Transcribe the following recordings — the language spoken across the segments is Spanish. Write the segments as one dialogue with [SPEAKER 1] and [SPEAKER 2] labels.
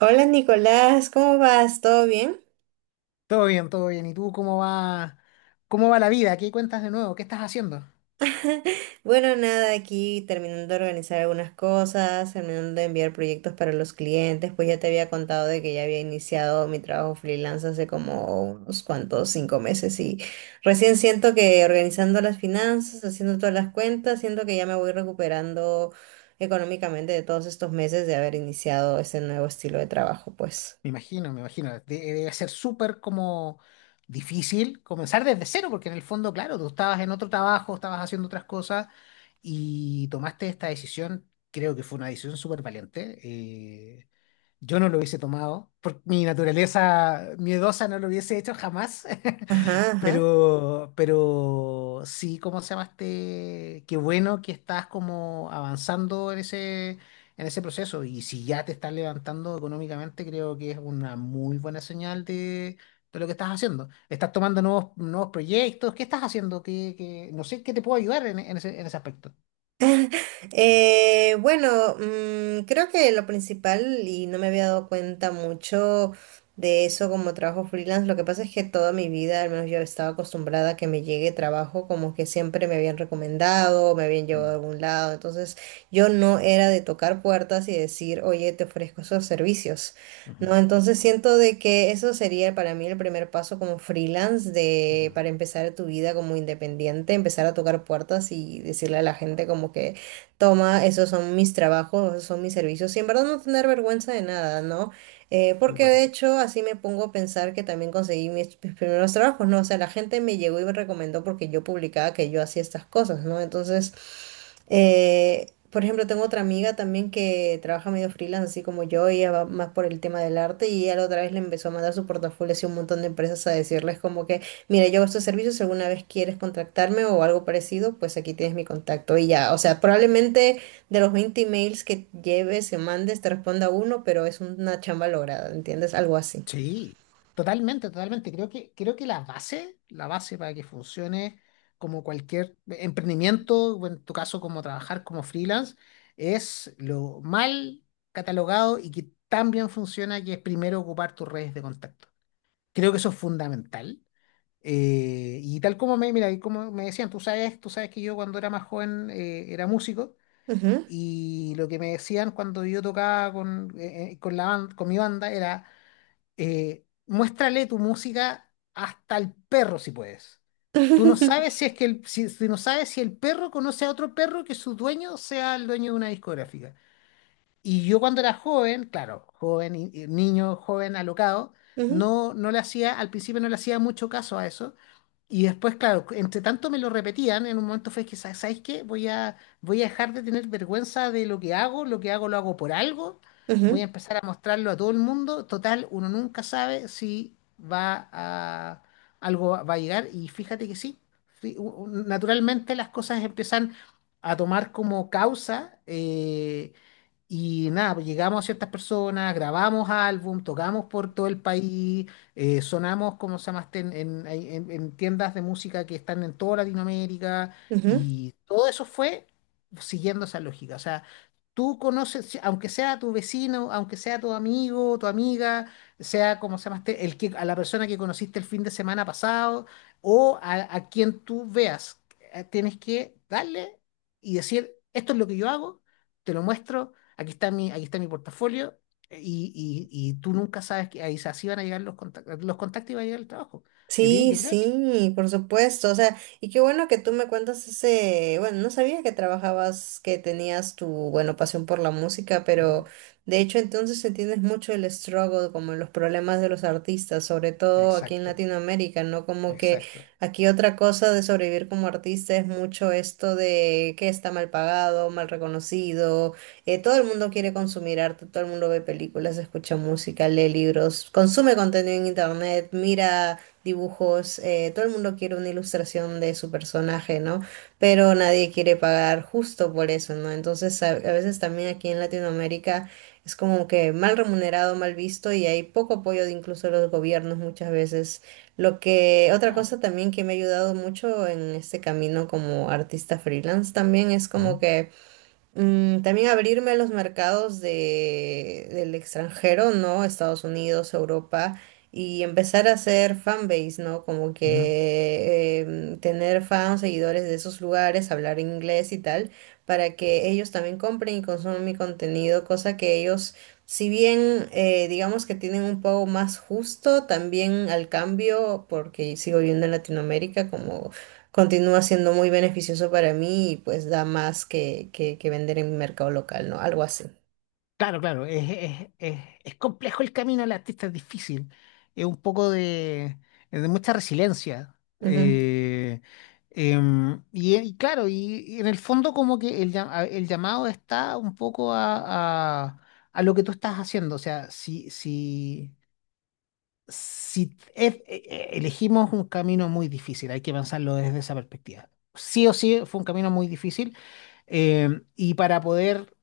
[SPEAKER 1] Hola Nicolás, ¿cómo vas? ¿Todo bien?
[SPEAKER 2] Todo bien, todo bien. ¿Y tú cómo va la vida? ¿Qué cuentas de nuevo? ¿Qué estás haciendo?
[SPEAKER 1] Bueno, nada, aquí terminando de organizar algunas cosas, terminando de enviar proyectos para los clientes, pues ya te había contado de que ya había iniciado mi trabajo freelance hace como unos cuantos, 5 meses y recién siento que organizando las finanzas, haciendo todas las cuentas, siento que ya me voy recuperando económicamente de todos estos meses de haber iniciado ese nuevo estilo de trabajo, pues.
[SPEAKER 2] Me imagino, me imagino. Debe ser súper como difícil comenzar desde cero, porque en el fondo, claro, tú estabas en otro trabajo, estabas haciendo otras cosas y tomaste esta decisión. Creo que fue una decisión súper valiente. Yo no lo hubiese tomado, por mi naturaleza miedosa no lo hubiese hecho jamás.
[SPEAKER 1] Ajá, ajá.
[SPEAKER 2] Pero sí, ¿cómo se llama este? Qué bueno que estás como avanzando en ese proceso. Y si ya te estás levantando económicamente, creo que es una muy buena señal de lo que estás haciendo. ¿Estás tomando nuevos proyectos? ¿Qué estás haciendo? No sé qué te puedo ayudar en ese aspecto.
[SPEAKER 1] Bueno, creo que lo principal, y no me había dado cuenta mucho de eso como trabajo freelance, lo que pasa es que toda mi vida, al menos yo estaba acostumbrada a que me llegue trabajo como que siempre me habían recomendado, me habían llevado a
[SPEAKER 2] Mm.
[SPEAKER 1] algún lado, entonces yo no era de tocar puertas y decir, oye, te ofrezco esos servicios. No,
[SPEAKER 2] Ujú.
[SPEAKER 1] entonces siento de que eso sería para mí el primer paso como freelance de
[SPEAKER 2] Ujú.
[SPEAKER 1] para empezar tu vida como independiente, empezar a tocar puertas y decirle a la gente como que toma, esos son mis trabajos, esos son mis servicios, y en verdad no tener vergüenza de nada, ¿no? Porque
[SPEAKER 2] Súper.
[SPEAKER 1] de hecho así me pongo a pensar que también conseguí mis primeros trabajos, ¿no? O sea, la gente me llegó y me recomendó porque yo publicaba que yo hacía estas cosas, ¿no? Entonces... por ejemplo, tengo otra amiga también que trabaja medio freelance, así como yo, y ella va más por el tema del arte y ella la otra vez le empezó a mandar su portafolio así a un montón de empresas a decirles como que, mira, yo hago estos servicios, si alguna vez quieres contactarme o algo parecido, pues aquí tienes mi contacto y ya, o sea, probablemente de los 20 emails que lleves o mandes te responda uno, pero es una chamba lograda, ¿entiendes? Algo así.
[SPEAKER 2] Sí, totalmente, totalmente. Creo que la base para que funcione como cualquier emprendimiento, o en tu caso como trabajar como freelance, es lo mal catalogado y que tan bien funciona que es primero ocupar tus redes de contacto. Creo que eso es fundamental. Y tal como mira, y como me decían, tú sabes que yo cuando era más joven era músico,
[SPEAKER 1] Ujú.
[SPEAKER 2] y lo que me decían cuando yo tocaba con mi banda era, muéstrale tu música hasta el perro si puedes. Tú no sabes si es que el, si, si no sabes si el perro conoce a otro perro que su dueño sea el dueño de una discográfica. Y yo cuando era joven, claro, joven, y niño, joven, alocado,
[SPEAKER 1] Ujú,
[SPEAKER 2] no, no le hacía, al principio no le hacía mucho caso a eso, y después, claro, entre tanto me lo repetían, en un momento fue que, ¿Sabes qué? Voy a dejar de tener vergüenza de lo que hago. Lo que hago lo hago por algo, voy a
[SPEAKER 1] ujú,
[SPEAKER 2] empezar a mostrarlo a todo el mundo. Total, uno nunca sabe si va a, algo va a llegar", y fíjate que sí, sí. Naturalmente las cosas empiezan a tomar como causa. Y nada, pues llegamos a ciertas personas, grabamos álbum, tocamos por todo el país, sonamos, como se llama, este, ahí en tiendas de música que están en toda Latinoamérica,
[SPEAKER 1] ujú.
[SPEAKER 2] y todo eso fue siguiendo esa lógica. O sea, tú conoces, aunque sea tu vecino, aunque sea tu amigo, tu amiga, sea, como se llama, este, a la persona que conociste el fin de semana pasado o a quien tú veas, tienes que darle y decir, esto es lo que yo hago, te lo muestro, aquí está mi portafolio. Y tú nunca sabes que ahí así van a llegar los contactos, los contactos, y va a llegar el trabajo. Así que
[SPEAKER 1] Sí,
[SPEAKER 2] yo creo que...
[SPEAKER 1] sí, por supuesto. O sea, y qué bueno que tú me cuentas ese, bueno, no sabía que trabajabas, que tenías tu, bueno, pasión por la música, pero
[SPEAKER 2] Ujú.
[SPEAKER 1] de hecho entonces entiendes mucho el struggle, como los problemas de los artistas, sobre todo aquí en
[SPEAKER 2] Exacto,
[SPEAKER 1] Latinoamérica, ¿no? Como que
[SPEAKER 2] exacto.
[SPEAKER 1] aquí otra cosa de sobrevivir como artista es mucho esto de que está mal pagado, mal reconocido, todo el mundo quiere consumir arte, todo el mundo ve películas, escucha música, lee libros, consume contenido en internet, mira dibujos, todo el mundo quiere una ilustración de su personaje, ¿no? Pero nadie quiere pagar justo por eso, ¿no? Entonces a veces también aquí en Latinoamérica es como que mal remunerado, mal visto y hay poco apoyo de incluso los gobiernos muchas veces. Lo que, otra
[SPEAKER 2] Ah,
[SPEAKER 1] cosa también que me ha ayudado mucho en este camino como artista freelance también es como
[SPEAKER 2] ujú.
[SPEAKER 1] que también abrirme a los mercados de, del extranjero, ¿no? Estados Unidos, Europa, y empezar a hacer fanbase, ¿no? Como
[SPEAKER 2] Ujú.
[SPEAKER 1] que tener fans, seguidores de esos lugares, hablar inglés y tal, para que ellos también compren y consuman mi contenido, cosa que ellos, si bien digamos que tienen un pago más justo, también al cambio, porque sigo viviendo en Latinoamérica, como continúa siendo muy beneficioso para mí y pues da más que vender en mi mercado local, ¿no? Algo así.
[SPEAKER 2] Claro, claro, es complejo el camino del artista, es difícil, es un poco de mucha resiliencia.
[SPEAKER 1] Ujú,
[SPEAKER 2] Y claro, y en el fondo como que el llamado está un poco a lo que tú estás haciendo. O sea, si elegimos un camino muy difícil, hay que pensarlo desde esa perspectiva. Sí o sí fue un camino muy difícil. eh, y para poder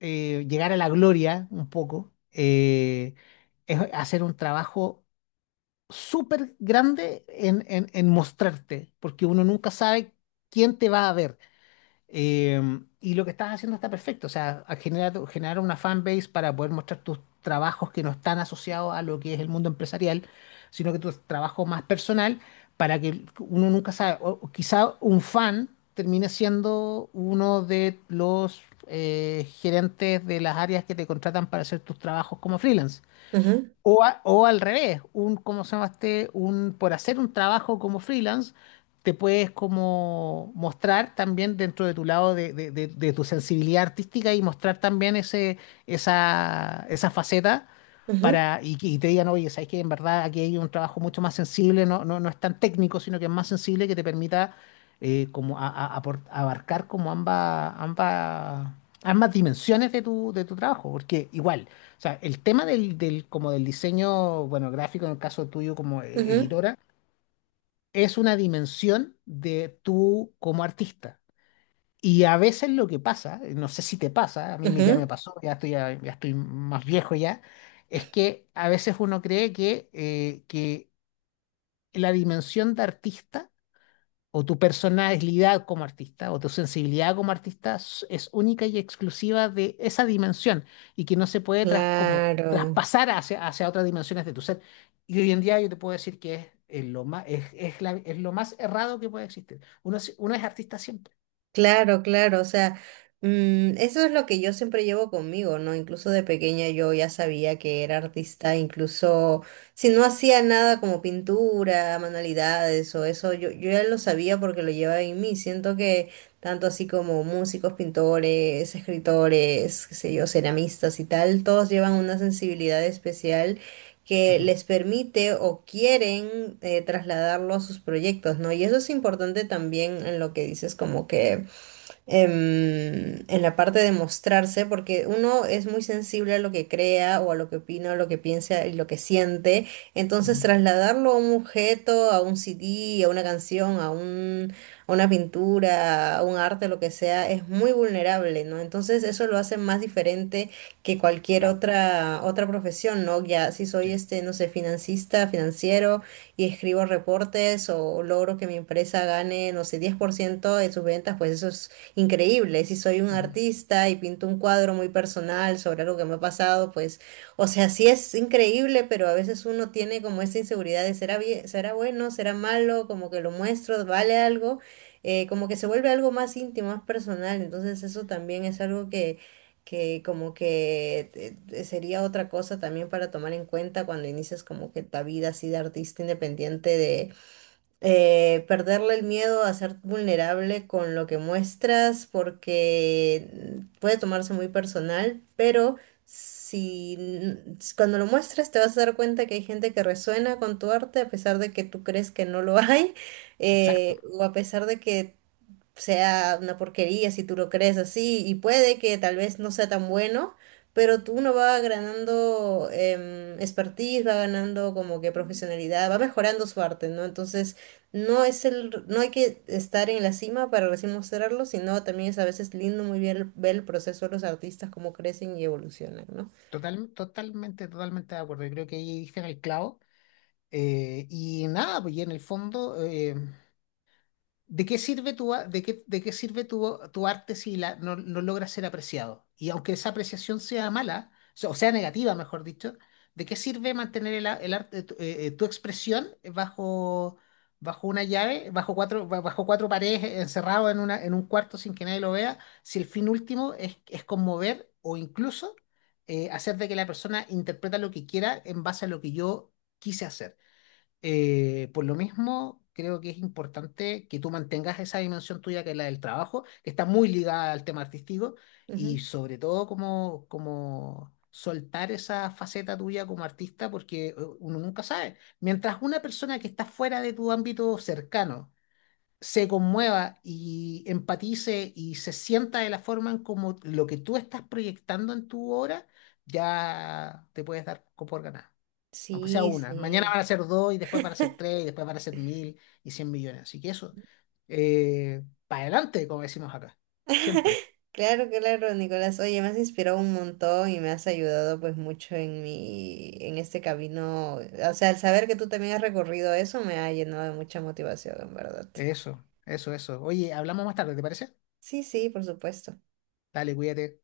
[SPEAKER 2] llegar a la gloria un poco, es hacer un trabajo súper grande en, en mostrarte, porque uno nunca sabe quién te va a ver. Eh, y lo que estás haciendo está perfecto. O sea, a generar una fanbase para poder mostrar tus trabajos que no están asociados a lo que es el mundo empresarial, sino que tu trabajo más personal, para que uno nunca sabe, o quizá un fan termine siendo uno de los gerentes de las áreas que te contratan para hacer tus trabajos como freelance.
[SPEAKER 1] ujú,
[SPEAKER 2] O al revés, ¿cómo se llama este? Por hacer un trabajo como freelance, te puedes como mostrar también dentro de tu lado de tu sensibilidad artística, y mostrar también ese, esa faceta,
[SPEAKER 1] ujú,
[SPEAKER 2] y te digan, oye, sabes que en verdad aquí hay un trabajo mucho más sensible, no, no, no es tan técnico, sino que es más sensible que te permita como a- apor- abarcar como ambas dimensiones de tu trabajo. Porque igual, o sea, el tema del diseño, bueno, gráfico en el caso tuyo como
[SPEAKER 1] ujú,
[SPEAKER 2] editora, es una dimensión de tú como artista. Y a veces lo que pasa, no sé si te pasa, a mí me,
[SPEAKER 1] ujú.
[SPEAKER 2] ya, estoy más viejo ya, es que a veces uno cree que la dimensión de artista o tu personalidad como artista o tu sensibilidad como artista es única y exclusiva de esa dimensión, y que no se puede como
[SPEAKER 1] Claro.
[SPEAKER 2] traspasar hacia, hacia otras dimensiones de tu ser. Y hoy en día yo te puedo decir que es lo más errado que puede existir. Uno, uno es artista siempre.
[SPEAKER 1] Claro, claro, o sea, eso es lo que yo siempre llevo conmigo, ¿no? Incluso de pequeña yo ya sabía que era artista, incluso si no hacía nada como pintura, manualidades o eso, yo ya lo sabía porque lo llevaba en mí. Siento que tanto así como músicos, pintores, escritores, qué sé yo, ceramistas y tal, todos llevan una sensibilidad especial que
[SPEAKER 2] Ujú.
[SPEAKER 1] les permite o quieren trasladarlo a sus proyectos, ¿no? Y eso es importante también en lo que dices, como que en la parte de mostrarse, porque uno es muy sensible a lo que crea o a lo que opina, o lo que piensa y lo que siente. Entonces,
[SPEAKER 2] Ujú.
[SPEAKER 1] trasladarlo a un objeto, a un CD, a una canción, a un, a una pintura, a un arte, lo que sea, es muy vulnerable, ¿no? Entonces, eso lo hace más diferente que cualquier
[SPEAKER 2] Chao.
[SPEAKER 1] otra profesión, ¿no? Ya si soy este, no sé, financista, financiero y escribo reportes o logro que mi empresa gane, no sé, 10% de sus ventas, pues eso es increíble. Si soy un
[SPEAKER 2] Ujú.
[SPEAKER 1] artista y pinto un cuadro muy personal sobre algo que me ha pasado, pues, o sea, sí es increíble, pero a veces uno tiene como esa inseguridad de será bien, será bueno, será malo, como que lo muestro, vale algo, como que se vuelve algo más íntimo, más personal. Entonces eso también es algo que como que sería otra cosa también para tomar en cuenta cuando inicias como que tu vida así de artista independiente de perderle el miedo a ser vulnerable con lo que muestras, porque puede tomarse muy personal, pero si cuando lo muestras te vas a dar cuenta que hay gente que resuena con tu arte a pesar de que tú crees que no lo hay,
[SPEAKER 2] Exacto.
[SPEAKER 1] o a pesar de que sea una porquería si tú lo crees así, y puede que tal vez no sea tan bueno, pero tú uno va ganando expertise, va ganando como que profesionalidad, va mejorando su arte, ¿no? Entonces, no es el, no hay que estar en la cima para recién mostrarlo, sino también es a veces lindo muy bien ver el proceso de los artistas, cómo crecen y evolucionan, ¿no?
[SPEAKER 2] Total, totalmente, totalmente de acuerdo. Yo creo que ahí diste en el clavo. Y nada, pues y en el fondo, ¿De qué sirve tu arte si la, no, no logra ser apreciado? Y aunque esa apreciación sea mala, o sea, negativa, mejor dicho, ¿de qué sirve mantener el arte, tu expresión bajo, bajo una llave, bajo cuatro paredes, encerrado en un cuarto sin que nadie lo vea, si el fin último es conmover o incluso hacer de que la persona interpreta lo que quiera en base a lo que yo quise hacer? Por lo mismo, creo que es importante que tú mantengas esa dimensión tuya, que es la del trabajo, que está muy ligada al tema artístico,
[SPEAKER 1] Ujú.
[SPEAKER 2] y sobre todo como, soltar esa faceta tuya como artista, porque uno nunca sabe. Mientras una persona que está fuera de tu ámbito cercano se conmueva y empatice y se sienta de la forma en como lo que tú estás proyectando en tu obra, ya te puedes dar por ganado aunque sea
[SPEAKER 1] Sí,
[SPEAKER 2] una. Mañana
[SPEAKER 1] sí.
[SPEAKER 2] van a ser dos y después van a ser tres y después van a ser 1000 y 100 millones. Así que eso, para adelante, como decimos acá, siempre.
[SPEAKER 1] Claro, claro, Nicolás. Oye, me has inspirado un montón y me has ayudado pues mucho en mi, en este camino. O sea, al saber que tú también has recorrido eso me ha llenado de mucha motivación, en verdad.
[SPEAKER 2] Eso, eso, eso. Oye, hablamos más tarde, ¿te parece?
[SPEAKER 1] Sí, sí, por supuesto.
[SPEAKER 2] Dale, cuídate.